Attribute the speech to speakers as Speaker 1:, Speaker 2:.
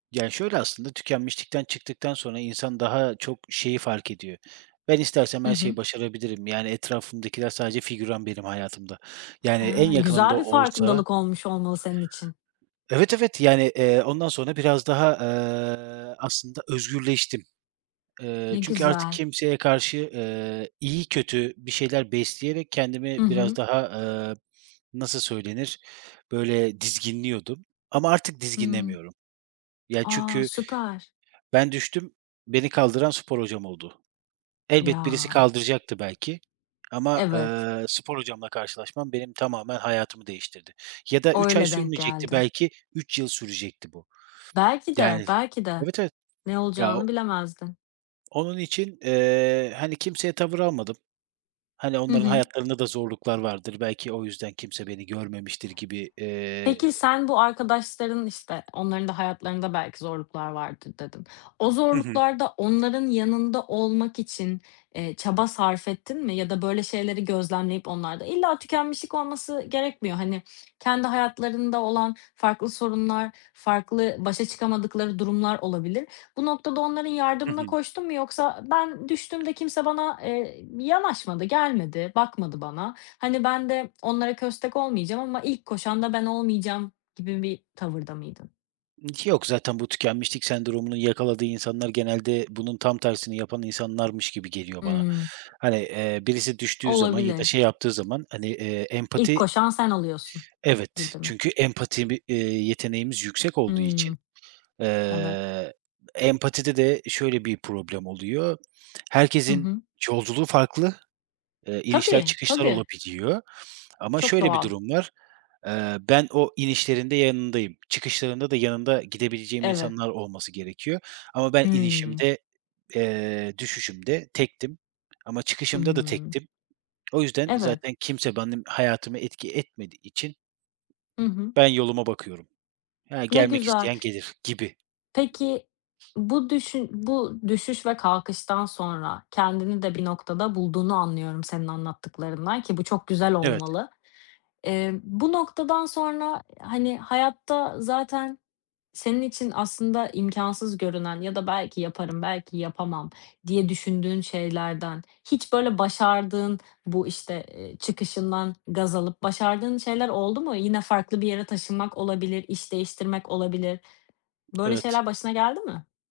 Speaker 1: Ya, şöyle aslında, tükenmişlikten çıktıktan sonra insan daha çok şeyi fark ediyor: Ben istersem
Speaker 2: Hı
Speaker 1: her
Speaker 2: hı.
Speaker 1: şeyi başarabilirim. Yani etrafımdakiler sadece figüran benim hayatımda, yani
Speaker 2: He,
Speaker 1: en yakınım da
Speaker 2: güzel bir
Speaker 1: olsa
Speaker 2: farkındalık olmuş olmalı senin için.
Speaker 1: Evet, evet, yani, eee, ondan sonra biraz daha, eee, aslında özgürleştim. Eee,
Speaker 2: Ne
Speaker 1: çünkü artık
Speaker 2: güzel.
Speaker 1: kimseye karşı, ııı, iyi, kötü bir şeyler besleyerek
Speaker 2: Hı
Speaker 1: kendimi biraz
Speaker 2: hı.
Speaker 1: daha, ııı, nasıl söylenir, böyle, dizginliyordum ama artık
Speaker 2: Hıı.
Speaker 1: dizginlemiyorum. Ya,
Speaker 2: A,
Speaker 1: çünkü
Speaker 2: süper.
Speaker 1: ben düştüm, beni kaldıran spor hocam oldu. Elbet birisi
Speaker 2: Ya.
Speaker 1: kaldıracaktı belki ama,
Speaker 2: Evet.
Speaker 1: ııı, spor hocamla karşılaşmam benim tamamen hayatımı değiştirdi ya da
Speaker 2: O,
Speaker 1: 3 ay
Speaker 2: öyle denk
Speaker 1: sürmeyecekti
Speaker 2: geldi.
Speaker 1: belki 3 yıl sürecekti bu
Speaker 2: Belki de,
Speaker 1: yani,
Speaker 2: belki de.
Speaker 1: evet, evet.
Speaker 2: Ne
Speaker 1: Ya o
Speaker 2: olacağını bilemezdin.
Speaker 1: Onun için, eee, hani, kimseye tavır almadım. Hani,
Speaker 2: Hı
Speaker 1: onların
Speaker 2: hı.
Speaker 1: hayatlarında da zorluklar vardır, belki o yüzden kimse beni görmemiştir gibi, eee
Speaker 2: Peki, sen bu arkadaşların, işte, onların da hayatlarında belki zorluklar vardır, dedin. O
Speaker 1: Hı hı.
Speaker 2: zorluklarda onların yanında olmak için, eee, çaba sarf ettin mi ya da böyle şeyleri gözlemleyip onlarda illa tükenmişlik olması gerekmiyor, hani, kendi hayatlarında olan farklı sorunlar, farklı başa çıkamadıkları durumlar olabilir. Bu noktada onların
Speaker 1: Hı hı.
Speaker 2: yardımına koştun mu yoksa "Ben düştüğümde kimse bana, eee, yanaşmadı, gelmedi, bakmadı bana, hani, ben de onlara köstek olmayacağım ama ilk koşan da ben olmayacağım." gibi bir tavırda mıydın?
Speaker 1: Ki yok zaten bu tükenmişlik sendromunun yakaladığı insanlar genelde bunun tam tersini yapan insanlarmış gibi geliyor bana.
Speaker 2: Hıı.
Speaker 1: Hani, eee, birisi düştüğü zaman ya da
Speaker 2: Olabilir.
Speaker 1: şey yaptığı zaman hani, eee,
Speaker 2: İlk
Speaker 1: empati
Speaker 2: koşan sen oluyorsun
Speaker 1: Evet,
Speaker 2: gibi mi?
Speaker 1: çünkü empati bi eee, yeteneğimiz yüksek olduğu için,
Speaker 2: Hıı. Evet.
Speaker 1: eee, empatide de şöyle bir problem oluyor:
Speaker 2: Hı
Speaker 1: Herkesin
Speaker 2: hı.
Speaker 1: yolculuğu farklı, ııı, inişler,
Speaker 2: Tabii,
Speaker 1: çıkışlar
Speaker 2: tabii.
Speaker 1: olabiliyor ama
Speaker 2: Çok
Speaker 1: şöyle bir
Speaker 2: doğal.
Speaker 1: durum var. Eee, ben o inişlerinde yanındayım. Çıkışlarında da yanında gidebileceğim
Speaker 2: Evet.
Speaker 1: insanlar olması gerekiyor ama ben
Speaker 2: Hıı.
Speaker 1: inişimde, eee, düşüşümde tektim ama çıkışımda da
Speaker 2: Hıı.
Speaker 1: tektim. O yüzden
Speaker 2: Evet.
Speaker 1: zaten kimse benim hayatıma etki etmediği için
Speaker 2: Hı hı.
Speaker 1: ben yoluma bakıyorum. He,
Speaker 2: Ne
Speaker 1: gelmek
Speaker 2: güzel
Speaker 1: isteyen gelir gibi.
Speaker 2: Peki, bu düşün bu düşüş ve kalkıştan sonra kendini de bir noktada bulduğunu anlıyorum senin anlattıklarından ki bu çok güzel
Speaker 1: Evet.
Speaker 2: olmalı. Eee, bu noktadan sonra, hani, hayatta zaten senin için aslında imkânsız görünen ya da belki yaparım, belki yapamam diye düşündüğün şeylerden hiç böyle başardığın, bu, işte, ııı, çıkışından gaz alıp başardığın şeyler oldu mu? Yine farklı bir yere taşınmak olabilir, iş değiştirmek olabilir. Böyle
Speaker 1: Evet.
Speaker 2: şeyler başına geldi mi?